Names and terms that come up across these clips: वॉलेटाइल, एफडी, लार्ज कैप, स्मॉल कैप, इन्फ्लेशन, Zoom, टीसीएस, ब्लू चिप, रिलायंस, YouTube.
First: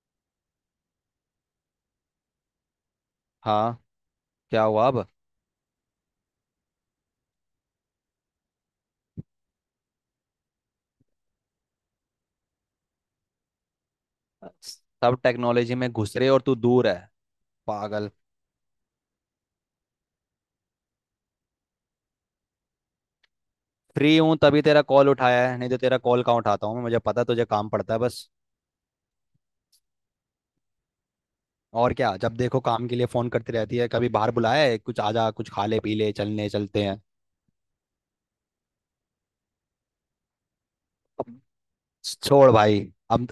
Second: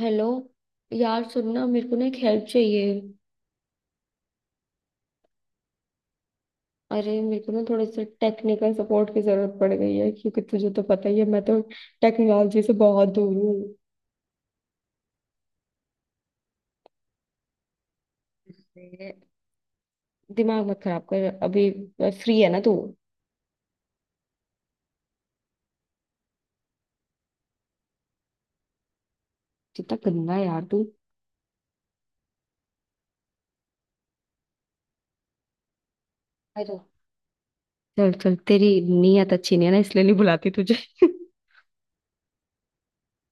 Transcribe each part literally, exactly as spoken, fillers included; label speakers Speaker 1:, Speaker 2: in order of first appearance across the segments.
Speaker 1: Hello. यार सुनना मेरे को ना एक हेल्प चाहिए।
Speaker 2: हाँ। क्या हुआ अब।
Speaker 1: अरे मेरे को ना थोड़े से टेक्निकल सपोर्ट की जरूरत पड़ गई है, क्योंकि तुझे तो पता ही है, मैं तो टेक्नोलॉजी से बहुत दूर हूँ।
Speaker 2: सब टेक्नोलॉजी में घुस रहे और तू दूर है, पागल।
Speaker 1: अरे, दिमाग मत खराब कर अभी। फ्री है ना तू?
Speaker 2: फ्री हूँ तभी तेरा कॉल उठाया है, नहीं तो तेरा कॉल कहाँ उठाता हूँ मैं। मुझे पता है तुझे काम पड़ता है बस।
Speaker 1: कितना गंदा है यार तू।
Speaker 2: और क्या, जब देखो काम के लिए फोन करती रहती है। कभी बाहर बुलाया है, कुछ आजा, कुछ खा ले, पी ले, चलने
Speaker 1: अरे
Speaker 2: चलते हैं।
Speaker 1: चल चल, तेरी नीयत अच्छी नहीं है ना, इसलिए नहीं बुलाती तुझे।
Speaker 2: अब छोड़ भाई। अब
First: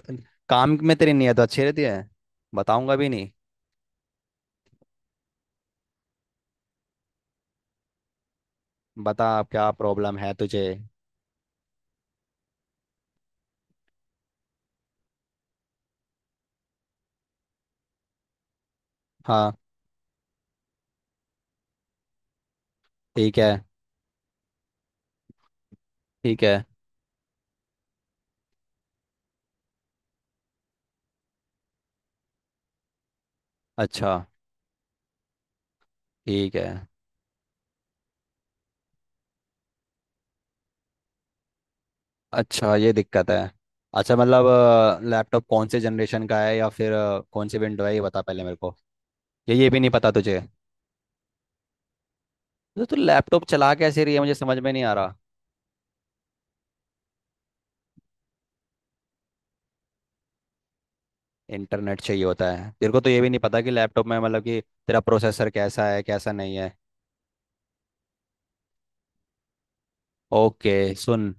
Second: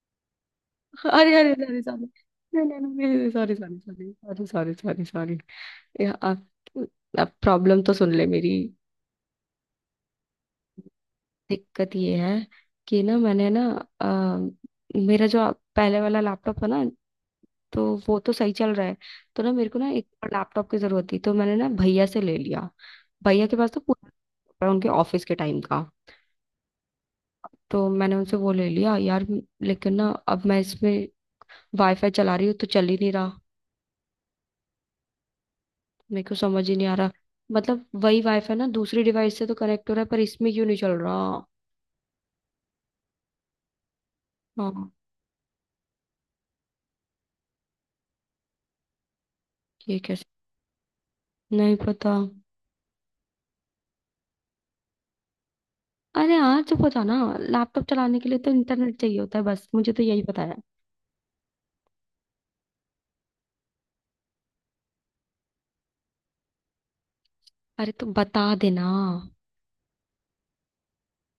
Speaker 2: काम में तेरी
Speaker 1: अरे
Speaker 2: नियत
Speaker 1: अरे
Speaker 2: अच्छी
Speaker 1: सॉरी
Speaker 2: रहती है।
Speaker 1: सॉरी। नहीं
Speaker 2: बताऊंगा
Speaker 1: नहीं
Speaker 2: भी
Speaker 1: नहीं
Speaker 2: नहीं।
Speaker 1: Sorry sorry sorry. Sorry sorry sorry. अब प्रॉब्लम तो सुन ले मेरी।
Speaker 2: बता अब क्या प्रॉब्लम है तुझे।
Speaker 1: दिक्कत ये है कि ना मैंने ना अ, मेरा जो पहले वाला लैपटॉप था ना, तो वो तो सही चल रहा है। तो ना
Speaker 2: हाँ।
Speaker 1: मेरे को ना एक और लैपटॉप की जरूरत थी, तो मैंने ना भैया से ले लिया।
Speaker 2: ठीक
Speaker 1: भैया
Speaker 2: है।
Speaker 1: के पास तो पूरा laptop है, उनके ऑफिस के टाइम का।
Speaker 2: ठीक है।
Speaker 1: तो मैंने उनसे वो ले लिया यार। लेकिन ना अब मैं इसमें वाईफाई चला रही हूँ तो चल ही नहीं रहा।
Speaker 2: अच्छा।
Speaker 1: मेरे को
Speaker 2: ठीक
Speaker 1: समझ ही
Speaker 2: है।
Speaker 1: नहीं आ रहा। मतलब वही वाईफाई ना दूसरी डिवाइस से तो कनेक्ट हो रहा है, पर इसमें क्यों नहीं चल रहा?
Speaker 2: अच्छा, ये दिक्कत है। अच्छा मतलब।
Speaker 1: हाँ।
Speaker 2: लैपटॉप कौन से जनरेशन का है या फिर अ, कौन सी विंडो है ये बता पहले मेरे को। ये ये भी नहीं
Speaker 1: ये
Speaker 2: पता
Speaker 1: कैसे?
Speaker 2: तुझे।
Speaker 1: नहीं पता।
Speaker 2: तो तू लैपटॉप चला कैसे रही है, मुझे समझ में नहीं आ रहा।
Speaker 1: अरे हाँ चुप हो जाओ ना। लैपटॉप चलाने के लिए तो इंटरनेट चाहिए होता है, बस मुझे तो यही पता है।
Speaker 2: इंटरनेट चाहिए होता है तेरे को, तो ये भी नहीं पता कि लैपटॉप में मतलब कि तेरा प्रोसेसर कैसा है, कैसा नहीं है।
Speaker 1: अरे तो बता देना।
Speaker 2: ओके सुन।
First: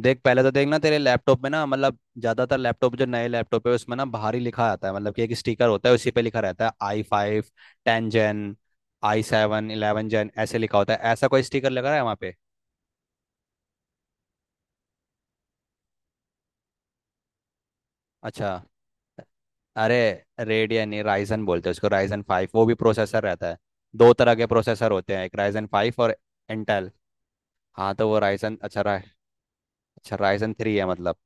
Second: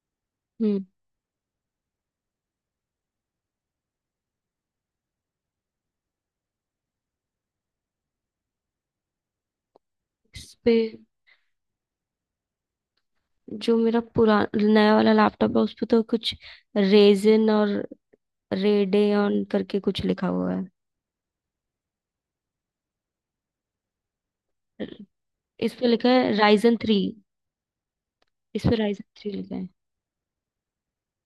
Speaker 2: देख पहले तो देखना
Speaker 1: हम्म।
Speaker 2: तेरे लैपटॉप में ना, मतलब ज्यादातर लैपटॉप जो नए लैपटॉप है उसमें ना बाहर ही लिखा आता है। मतलब कि एक स्टिकर होता है, उसी पे लिखा रहता है I five ten gen, I seven eleven gen,
Speaker 1: इस
Speaker 2: ऐसे
Speaker 1: पे
Speaker 2: लिखा होता है। ऐसा कोई स्टिकर लगा है वहाँ पे।
Speaker 1: जो मेरा पुरा नया वाला लैपटॉप है उस पे तो कुछ रेजिन और
Speaker 2: अच्छा।
Speaker 1: रेडेन करके
Speaker 2: अरे
Speaker 1: कुछ लिखा हुआ है।
Speaker 2: रेडियन नहीं, राइजन बोलते हैं उसको। राइजन फाइव वो भी प्रोसेसर रहता है। दो तरह के प्रोसेसर होते हैं, एक राइजन
Speaker 1: इस पे
Speaker 2: फाइव
Speaker 1: लिखा
Speaker 2: और
Speaker 1: है राइजन
Speaker 2: इंटेल।
Speaker 1: थ्री।
Speaker 2: हाँ तो वो राइजन
Speaker 1: इस पे
Speaker 2: अच्छा रा,
Speaker 1: राइजन थ्री लिखा है।
Speaker 2: अच्छा राइजन थ्री है मतलब।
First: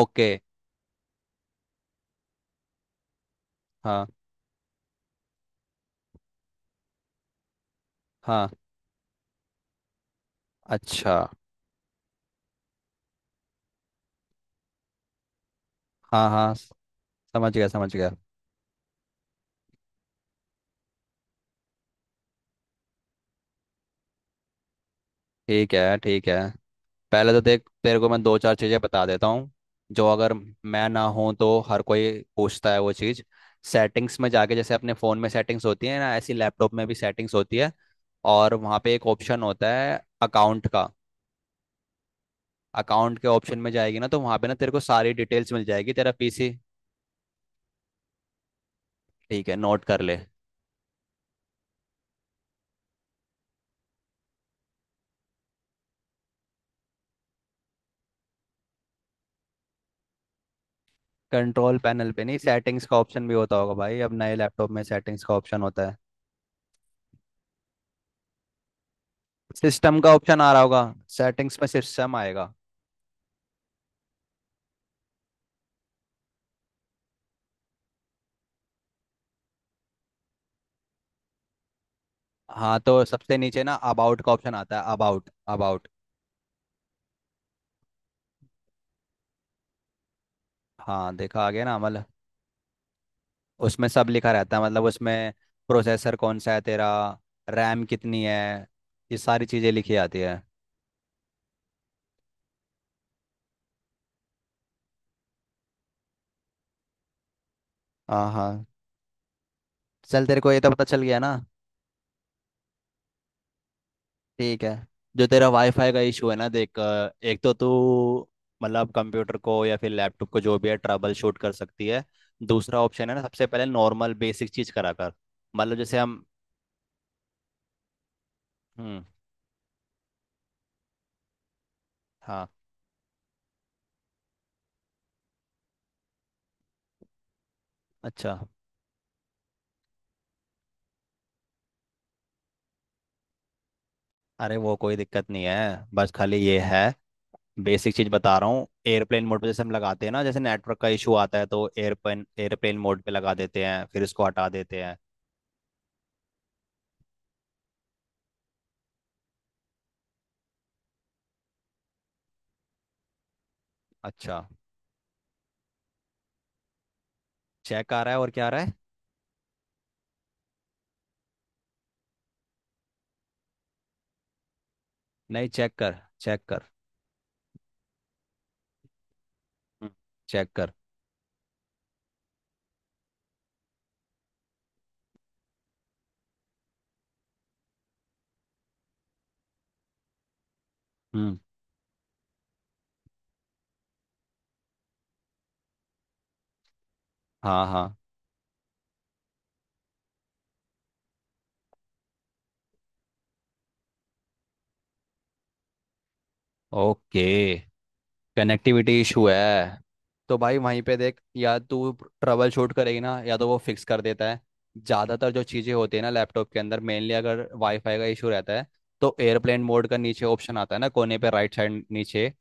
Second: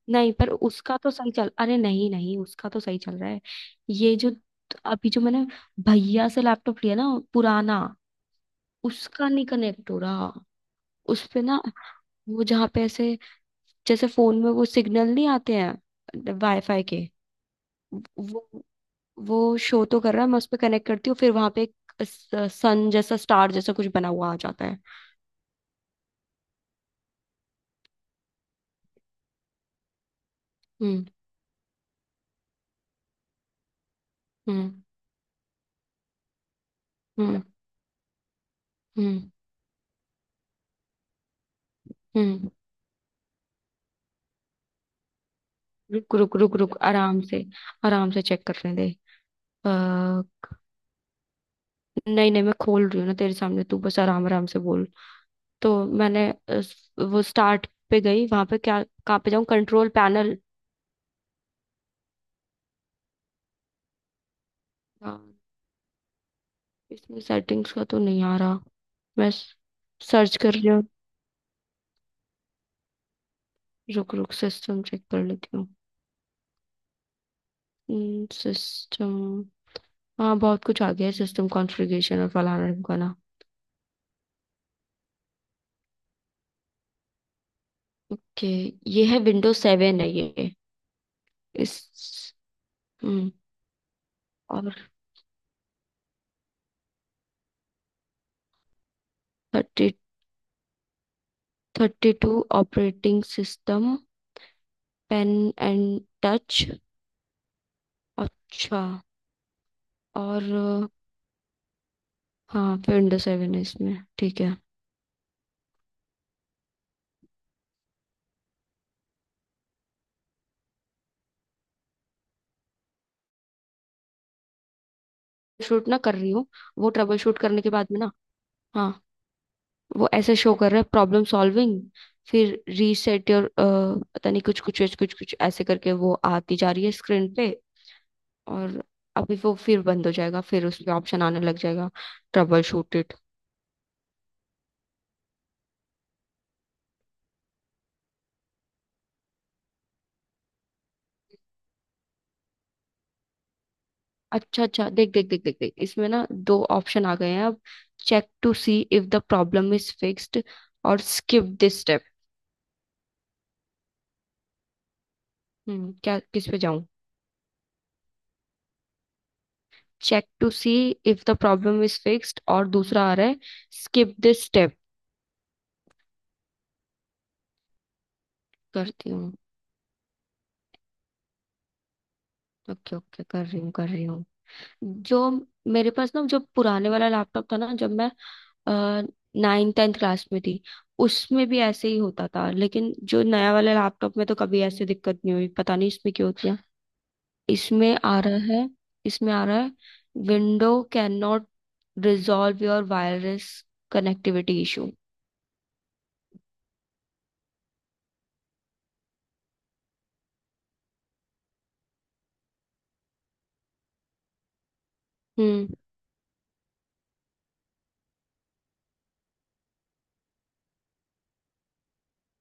Speaker 2: ओके।
Speaker 1: नहीं पर उसका तो सही चल, अरे नहीं नहीं उसका तो सही चल रहा है।
Speaker 2: हाँ।
Speaker 1: ये जो अभी जो मैंने भैया से लैपटॉप लिया ना पुराना,
Speaker 2: हाँ।
Speaker 1: उसका नहीं कनेक्ट हो रहा।
Speaker 2: अच्छा।
Speaker 1: उस पे ना वो जहाँ पे ऐसे जैसे फोन में वो सिग्नल नहीं आते
Speaker 2: हाँ
Speaker 1: हैं
Speaker 2: हाँ,
Speaker 1: वाईफाई के
Speaker 2: समझ गया समझ गया।
Speaker 1: वो वो शो तो कर रहा है। मैं उस पर कनेक्ट करती हूँ, फिर वहां पे एक सन जैसा स्टार जैसा कुछ बना हुआ आ जाता है।
Speaker 2: ठीक है। ठीक है। पहले तो देख तेरे को मैं दो चार चीज़ें बता देता हूँ, जो अगर मैं ना
Speaker 1: हम्म।
Speaker 2: हूँ तो हर कोई पूछता है वो चीज़। सेटिंग्स में जाके,
Speaker 1: हम्म।
Speaker 2: जैसे अपने फ़ोन में सेटिंग्स होती है ना, ऐसी लैपटॉप में भी सेटिंग्स
Speaker 1: हम्म।
Speaker 2: होती है। और वहाँ पे एक
Speaker 1: हम्म।
Speaker 2: ऑप्शन होता है अकाउंट का।
Speaker 1: हम्म।
Speaker 2: अकाउंट के ऑप्शन में जाएगी ना तो वहाँ पे ना तेरे को सारी डिटेल्स मिल जाएगी, तेरा
Speaker 1: रुक रुक
Speaker 2: पीसी।
Speaker 1: रुक रुक, आराम से। आराम से चेक करने दे।
Speaker 2: ठीक है, नोट कर ले।
Speaker 1: आ, नहीं नहीं मैं खोल रही हूँ ना तेरे सामने, तू बस आराम आराम से बोल। तो मैंने अ, वो स्टार्ट पे गई, वहां पे क्या? कहाँ पे जाऊँ? Control panel?
Speaker 2: कंट्रोल पैनल पे नहीं, सेटिंग्स का ऑप्शन भी होता होगा भाई, अब नए लैपटॉप में सेटिंग्स का ऑप्शन होता है।
Speaker 1: इसमें सेटिंग्स का तो नहीं आ रहा। मैं
Speaker 2: सिस्टम का
Speaker 1: सर्च
Speaker 2: ऑप्शन आ
Speaker 1: कर
Speaker 2: रहा
Speaker 1: रही
Speaker 2: होगा।
Speaker 1: हूँ।
Speaker 2: सेटिंग्स में सिस्टम आएगा।
Speaker 1: रुक रुक सिस्टम चेक कर लेती हूँ। सिस्टम। हाँ बहुत कुछ आ गया है, सिस्टम कॉन्फ़िगरेशन और फलाना
Speaker 2: हाँ, तो
Speaker 1: ढिमकाना।
Speaker 2: सबसे नीचे ना अबाउट का ऑप्शन आता है, अबाउट अबाउट।
Speaker 1: ओके। ये है विंडोज सेवन है ये।
Speaker 2: हाँ देखा, आ गया ना मतलब।
Speaker 1: इस। हम्म।
Speaker 2: उसमें सब लिखा रहता है, मतलब
Speaker 1: और
Speaker 2: उसमें प्रोसेसर कौन सा है तेरा, रैम कितनी है, ये सारी चीज़ें
Speaker 1: थर्टी
Speaker 2: लिखी आती है।
Speaker 1: Thirty two operating system, pen and touch.
Speaker 2: हाँ हाँ।
Speaker 1: अच्छा।
Speaker 2: चल, तेरे को ये तो पता
Speaker 1: और
Speaker 2: चल गया ना।
Speaker 1: हाँ विंडोज सेवन है इसमें, ठीक है।
Speaker 2: ठीक है। जो तेरा वाईफाई का इशू है ना, देख, अ, एक तो तू मतलब कंप्यूटर को या फिर लैपटॉप को, जो भी है, ट्रबल शूट कर सकती है। दूसरा ऑप्शन है ना, सबसे पहले नॉर्मल बेसिक चीज़ करा कर। मतलब
Speaker 1: शूट
Speaker 2: जैसे
Speaker 1: ना कर
Speaker 2: हम।
Speaker 1: रही हूँ, वो ट्रबल शूट करने के बाद में ना। हाँ।
Speaker 2: हम्म।
Speaker 1: वो ऐसे शो कर रहा है प्रॉब्लम सॉल्विंग।
Speaker 2: हाँ।
Speaker 1: फिर रीसेट योर पता नहीं कुछ कुछ कुछ कुछ कुछ ऐसे करके वो आती जा रही है स्क्रीन पे।
Speaker 2: अच्छा।
Speaker 1: और अभी वो फिर बंद हो जाएगा, फिर उस पे ऑप्शन आने लग जाएगा ट्रबल शूट इट।
Speaker 2: अरे वो कोई दिक्कत नहीं है, बस खाली ये है। बेसिक चीज बता रहा हूँ, एयरप्लेन मोड पे जैसे हम लगाते हैं ना, जैसे नेटवर्क का इशू आता है तो एयरप्लेन एयरप्लेन मोड पे लगा देते हैं, फिर इसको हटा
Speaker 1: अच्छा
Speaker 2: देते
Speaker 1: अच्छा
Speaker 2: हैं।
Speaker 1: देख देख देख देख देख, इसमें ना दो ऑप्शन आ गए हैं अब। Check to see if the problem is fixed और स्किप दिस स्टेप।
Speaker 2: अच्छा।
Speaker 1: हम्म क्या, किस पे जाऊं?
Speaker 2: चेक आ रहा है, और क्या आ रहा है।
Speaker 1: Check to see if the problem is fixed और दूसरा आ रहा है स्किप दिस स्टेप।
Speaker 2: नहीं चेक कर, चेक कर,
Speaker 1: करती हूँ।
Speaker 2: चेक कर।
Speaker 1: ओके ओके कर रही हूँ कर रही हूँ। जो मेरे पास ना जो पुराने वाला लैपटॉप था ना, जब मैं नाइन टेंथ क्लास में थी,
Speaker 2: हम्म।
Speaker 1: उसमें भी ऐसे ही होता था, लेकिन जो नया वाला लैपटॉप में तो कभी ऐसे दिक्कत नहीं हुई, पता नहीं इसमें क्यों होती है।
Speaker 2: हाँ हाँ।
Speaker 1: इसमें आ रहा है। इसमें आ रहा है window cannot resolve your wireless connectivity issue.
Speaker 2: Okay, connectivity issue है। तो भाई वहीं पे देख, या तू ट्रबल शूट करेगी ना, या तो वो फिक्स कर देता है। ज़्यादातर जो
Speaker 1: हम्म।
Speaker 2: चीज़ें होती है ना लैपटॉप के अंदर, मेनली अगर वाईफाई का इशू रहता है, तो एयरप्लेन मोड का नीचे ऑप्शन आता है ना, कोने पे राइट साइड नीचे,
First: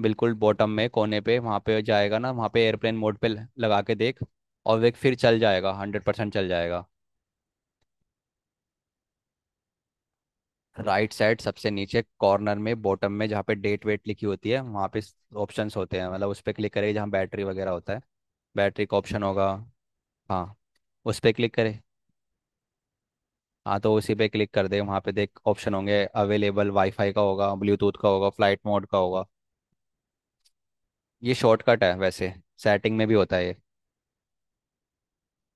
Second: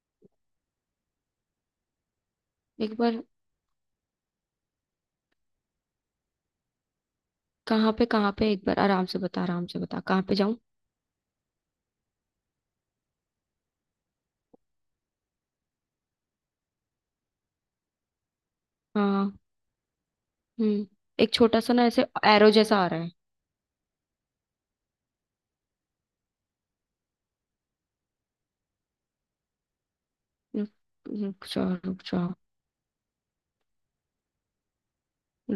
Speaker 2: बिल्कुल बॉटम में कोने पे, वहाँ पे जाएगा ना, वहाँ पे
Speaker 1: एक
Speaker 2: एयरप्लेन मोड
Speaker 1: बार।
Speaker 2: पे ल- लगा के देख। और वे फिर चल जाएगा, हंड्रेड परसेंट चल जाएगा।
Speaker 1: कहाँ पे कहाँ पे, एक बार आराम से बता, आराम से बता कहाँ पे जाऊँ।
Speaker 2: राइट साइड सबसे नीचे कॉर्नर में, बॉटम में जहाँ पे डेट वेट लिखी होती है वहाँ पे ऑप्शंस होते हैं। मतलब उस पर क्लिक करें जहाँ बैटरी वगैरह होता है। बैटरी का ऑप्शन
Speaker 1: हाँ।
Speaker 2: होगा। हाँ।
Speaker 1: हम्म।
Speaker 2: उस पर
Speaker 1: एक
Speaker 2: क्लिक
Speaker 1: छोटा सा
Speaker 2: करें।
Speaker 1: ना ऐसे एरो जैसा आ रहा है।
Speaker 2: हाँ तो उसी पे क्लिक कर दे, वहाँ पे देख ऑप्शन होंगे अवेलेबल, वाईफाई का होगा, ब्लूटूथ का होगा, फ्लाइट मोड का होगा।
Speaker 1: रुक,
Speaker 2: ये
Speaker 1: रुक जाओ
Speaker 2: शॉर्टकट है
Speaker 1: रुक जाओ।
Speaker 2: वैसे, सेटिंग में भी होता है ये।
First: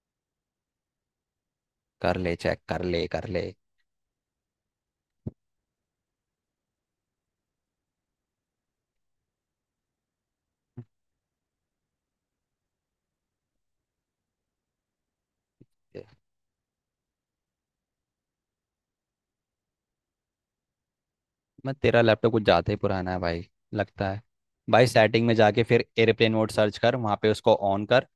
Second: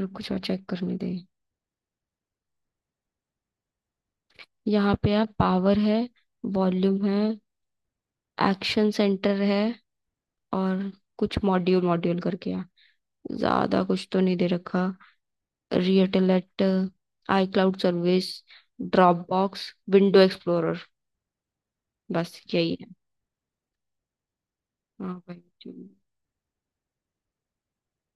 Speaker 1: रुको थोड़ा चेक करने दे।
Speaker 2: कर ले, चेक कर ले, कर ले।
Speaker 1: यहाँ पे है, पावर है, वॉल्यूम है, एक्शन सेंटर है, और कुछ मॉड्यूल मॉड्यूल करके है। ज्यादा कुछ तो नहीं दे रखा। रियटेलेट, iCloud service, Dropbox, window explorer.
Speaker 2: मैं तेरा लैपटॉप
Speaker 1: बस
Speaker 2: कुछ ज़्यादा ही
Speaker 1: यही है।
Speaker 2: पुराना है भाई लगता है। भाई
Speaker 1: हाँ
Speaker 2: सेटिंग में
Speaker 1: भाई
Speaker 2: जाके फिर
Speaker 1: चलो।
Speaker 2: एयरप्लेन मोड सर्च कर, वहाँ पे उसको ऑन कर,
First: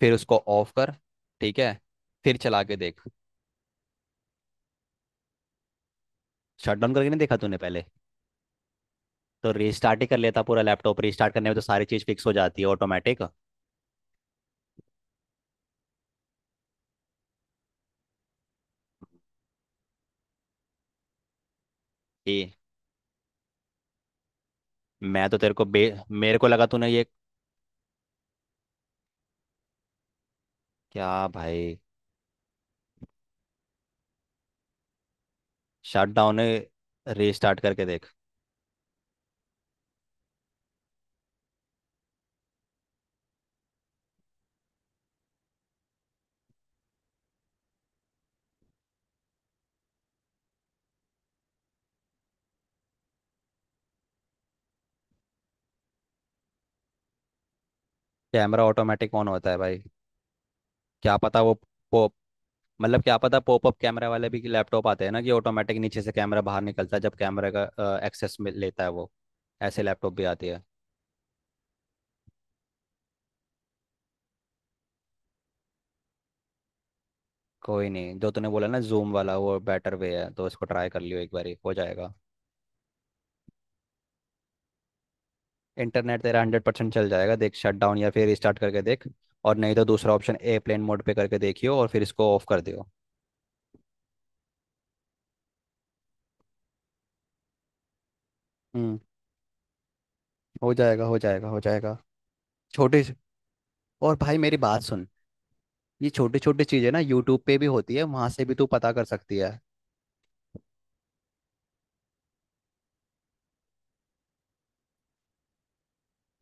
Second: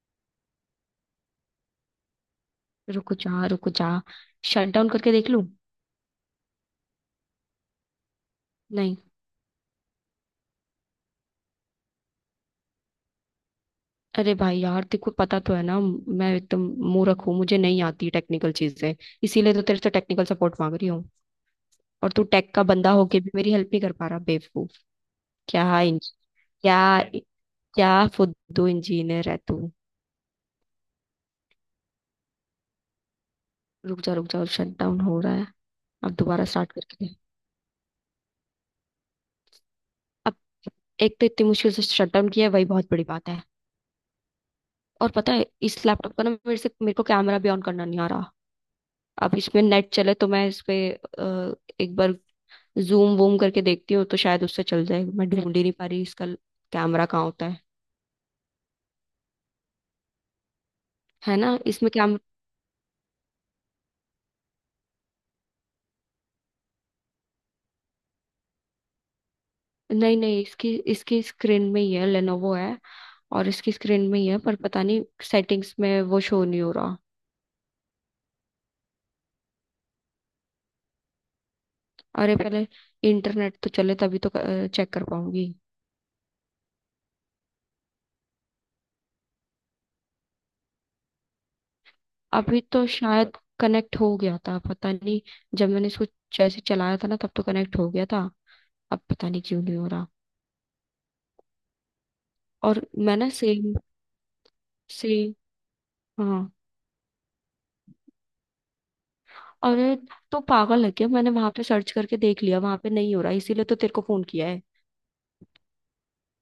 Speaker 2: फिर उसको ऑफ कर। ठीक है। फिर चला के देख।
Speaker 1: रुको जा रुको जा, शट डाउन करके देख लूं।
Speaker 2: शट डाउन करके नहीं देखा तूने पहले।
Speaker 1: नहीं।
Speaker 2: तो रीस्टार्ट ही कर लेता, पूरा लैपटॉप रीस्टार्ट करने में तो सारी चीज़ फिक्स हो जाती है ऑटोमेटिक।
Speaker 1: अरे भाई यार तेको पता तो है ना, मैं एकदम मूर्ख हूँ, मुझे नहीं आती टेक्निकल चीजें, इसीलिए तो तेरे से टेक्निकल सपोर्ट मांग रही हूँ। और तू
Speaker 2: ये
Speaker 1: टेक का बंदा होके भी मेरी हेल्प नहीं कर पा रहा बेवकूफ।
Speaker 2: मैं तो तेरे को
Speaker 1: क्या
Speaker 2: बे,
Speaker 1: इंज
Speaker 2: मेरे को लगा तूने
Speaker 1: क्या?
Speaker 2: ये।
Speaker 1: क्या फुद्दू इंजीनियर है तू?
Speaker 2: क्या भाई।
Speaker 1: रुक जा रुक जा, शट डाउन हो रहा है।
Speaker 2: शट
Speaker 1: अब
Speaker 2: डाउन।
Speaker 1: दोबारा स्टार्ट करके दे।
Speaker 2: रीस्टार्ट करके देख।
Speaker 1: अब एक तो इतनी मुश्किल से शट डाउन किया है, वही बहुत बड़ी बात है। और पता है इस लैपटॉप का ना मेरे से मेरे को कैमरा भी ऑन करना नहीं आ रहा। अब इसमें नेट चले तो मैं इस पे अ, एक बार जूम वूम करके देखती हूँ, तो शायद उससे चल जाए। मैं ढूंढ ही नहीं पा रही इसका कैमरा कहाँ होता है।
Speaker 2: कैमरा ऑटोमेटिक ऑन होता है भाई। क्या
Speaker 1: है
Speaker 2: पता
Speaker 1: ना
Speaker 2: वो
Speaker 1: इसमें
Speaker 2: पॉप,
Speaker 1: कैम
Speaker 2: मतलब क्या पता, पॉपअप कैमरा वाले भी लैपटॉप आते हैं ना कि ऑटोमेटिक नीचे से कैमरा बाहर निकलता है जब कैमरे का एक्सेस लेता है वो। ऐसे लैपटॉप
Speaker 1: नहीं
Speaker 2: भी
Speaker 1: नहीं
Speaker 2: आती है।
Speaker 1: इसकी इसकी स्क्रीन में ही है, लेनोवो है, और इसकी स्क्रीन में ही है पर पता नहीं सेटिंग्स में वो शो नहीं हो रहा।
Speaker 2: कोई नहीं, जो तूने बोला ना जूम वाला, वो बेटर वे है, तो इसको ट्राई कर लियो, एक बार हो जाएगा।
Speaker 1: अरे पहले इंटरनेट तो चले तभी तो चेक कर पाऊंगी।
Speaker 2: इंटरनेट तेरा हंड्रेड परसेंट चल जाएगा, देख शट डाउन या फिर रिस्टार्ट करके देख। और नहीं तो दूसरा ऑप्शन, एयरप्लेन मोड पे करके देखियो, और फिर इसको ऑफ कर
Speaker 1: अभी तो
Speaker 2: दियो।
Speaker 1: शायद कनेक्ट हो गया था पता नहीं। जब मैंने इसको जैसे चलाया था ना, तब तो कनेक्ट हो गया था।
Speaker 2: हम्म।
Speaker 1: अब पता नहीं क्यों नहीं हो रहा।
Speaker 2: हो जाएगा, हो जाएगा, हो जाएगा।
Speaker 1: और
Speaker 2: छोटे से-
Speaker 1: मैं ना सेम
Speaker 2: और भाई मेरी बात सुन,
Speaker 1: सेम।
Speaker 2: ये छोटी
Speaker 1: हाँ।
Speaker 2: छोटी चीजें ना यूट्यूब पे भी होती है, वहां से भी तू पता कर सकती है।
Speaker 1: अरे तो पागल है क्या, मैंने वहां पे सर्च करके देख लिया, वहां पे नहीं हो रहा, इसीलिए तो तेरे को फोन किया है।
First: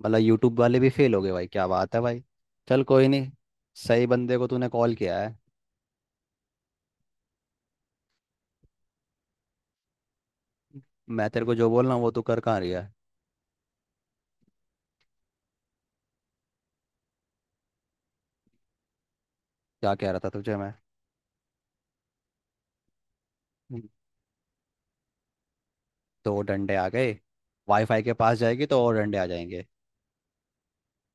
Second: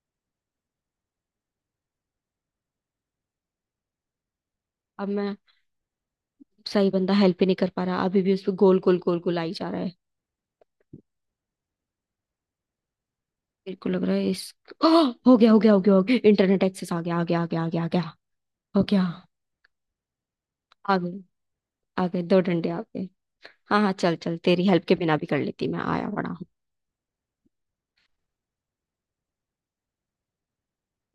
Speaker 2: मतलब यूट्यूब वाले भी फेल हो गए भाई, क्या बात है भाई। चल, कोई नहीं, सही बंदे को तूने कॉल
Speaker 1: अब
Speaker 2: किया है।
Speaker 1: मैं, सही बंदा हेल्प ही नहीं कर पा रहा, अभी भी उस पर गोल गोल गोल गोल आई जा रहा है।
Speaker 2: मैं तेरे को जो बोल रहा हूँ वो तू कर कहाँ रही है।
Speaker 1: मेरे को लग रहा है इस ओह! हो गया हो गया हो गया हो गया, इंटरनेट एक्सेस आ गया आ गया आ गया आ गया आ गया। हो गया।
Speaker 2: क्या कह रहा था तुझे मैं।
Speaker 1: आ गए। आ गए दो डंडे आ गए। हाँ हाँ चल चल, तेरी हेल्प के बिना भी कर लेती मैं, आया बड़ा
Speaker 2: दो
Speaker 1: हूँ।
Speaker 2: डंडे आ गए, वाईफाई के पास जाएगी तो और डंडे आ जाएंगे।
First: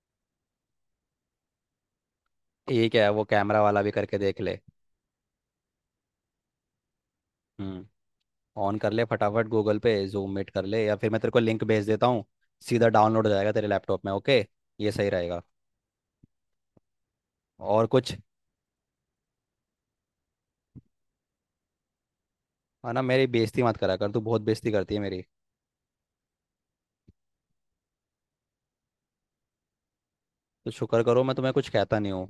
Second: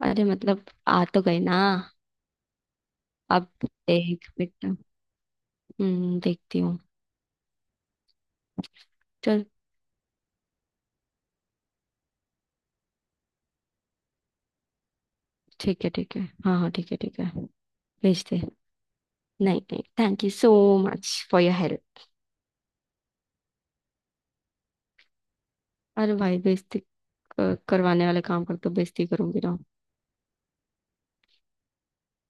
Speaker 1: अरे मतलब आ तो गए ना।
Speaker 2: ये क्या है, वो
Speaker 1: अब
Speaker 2: कैमरा वाला भी करके
Speaker 1: देख
Speaker 2: देख ले।
Speaker 1: बेटा। हम्म देखती हूँ।
Speaker 2: हम्म। ऑन कर ले
Speaker 1: चल
Speaker 2: फटाफट, गूगल पे जूम मीट कर ले, या फिर मैं तेरे को लिंक भेज देता हूँ, सीधा डाउनलोड हो जाएगा तेरे लैपटॉप में, ओके। ये सही रहेगा।
Speaker 1: ठीक है ठीक है हाँ हाँ ठीक है ठीक है।
Speaker 2: और कुछ।
Speaker 1: भेज दे। नहीं नहीं thank you so much for your help.
Speaker 2: है ना, मेरी बेइज्जती मत करा कर, तू बहुत बेइज्जती करती है मेरी।
Speaker 1: अरे भाई बेइज्जती, क- करवाने वाले काम कर तो बेइज्जती करूंगी ना।
Speaker 2: तो शुक्र करो मैं तुम्हें कुछ कहता नहीं हूँ,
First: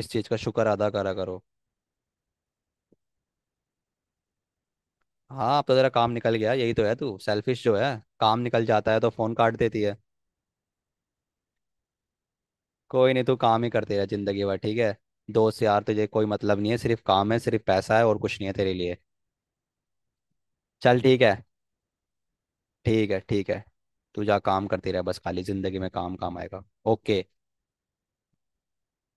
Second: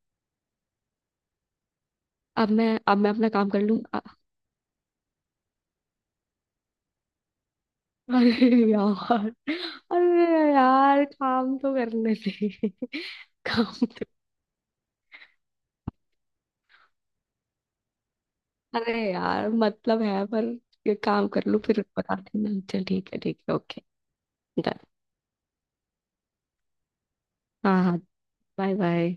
Speaker 2: इस चीज़ का शुक्र अदा करा करो।
Speaker 1: अब मैं अब मैं अपना काम कर लूँ।
Speaker 2: हाँ अब तो तेरा काम निकल गया, यही तो है, तू सेल्फिश जो है। काम
Speaker 1: अरे
Speaker 2: निकल जाता है तो
Speaker 1: यार।
Speaker 2: फ़ोन काट देती है।
Speaker 1: अरे यार काम तो करने दे।
Speaker 2: कोई नहीं, तू काम ही
Speaker 1: काम
Speaker 2: करते
Speaker 1: तो।
Speaker 2: रह जिंदगी भर, ठीक है। दोस्त यार तुझे कोई मतलब नहीं है, सिर्फ काम है, सिर्फ पैसा है, और कुछ नहीं है तेरे
Speaker 1: अरे
Speaker 2: लिए।
Speaker 1: यार मतलब है पर ये
Speaker 2: चल ठीक
Speaker 1: काम
Speaker 2: है।
Speaker 1: कर लूँ, फिर बताती हूँ ना। चल
Speaker 2: ठीक
Speaker 1: ठीक
Speaker 2: है
Speaker 1: है ठीक
Speaker 2: ठीक
Speaker 1: है
Speaker 2: है।
Speaker 1: ओके।
Speaker 2: तू जा काम
Speaker 1: डन।
Speaker 2: करती रह, बस खाली जिंदगी में काम काम आएगा। ओके।
Speaker 1: हाँ हाँ। Bye bye.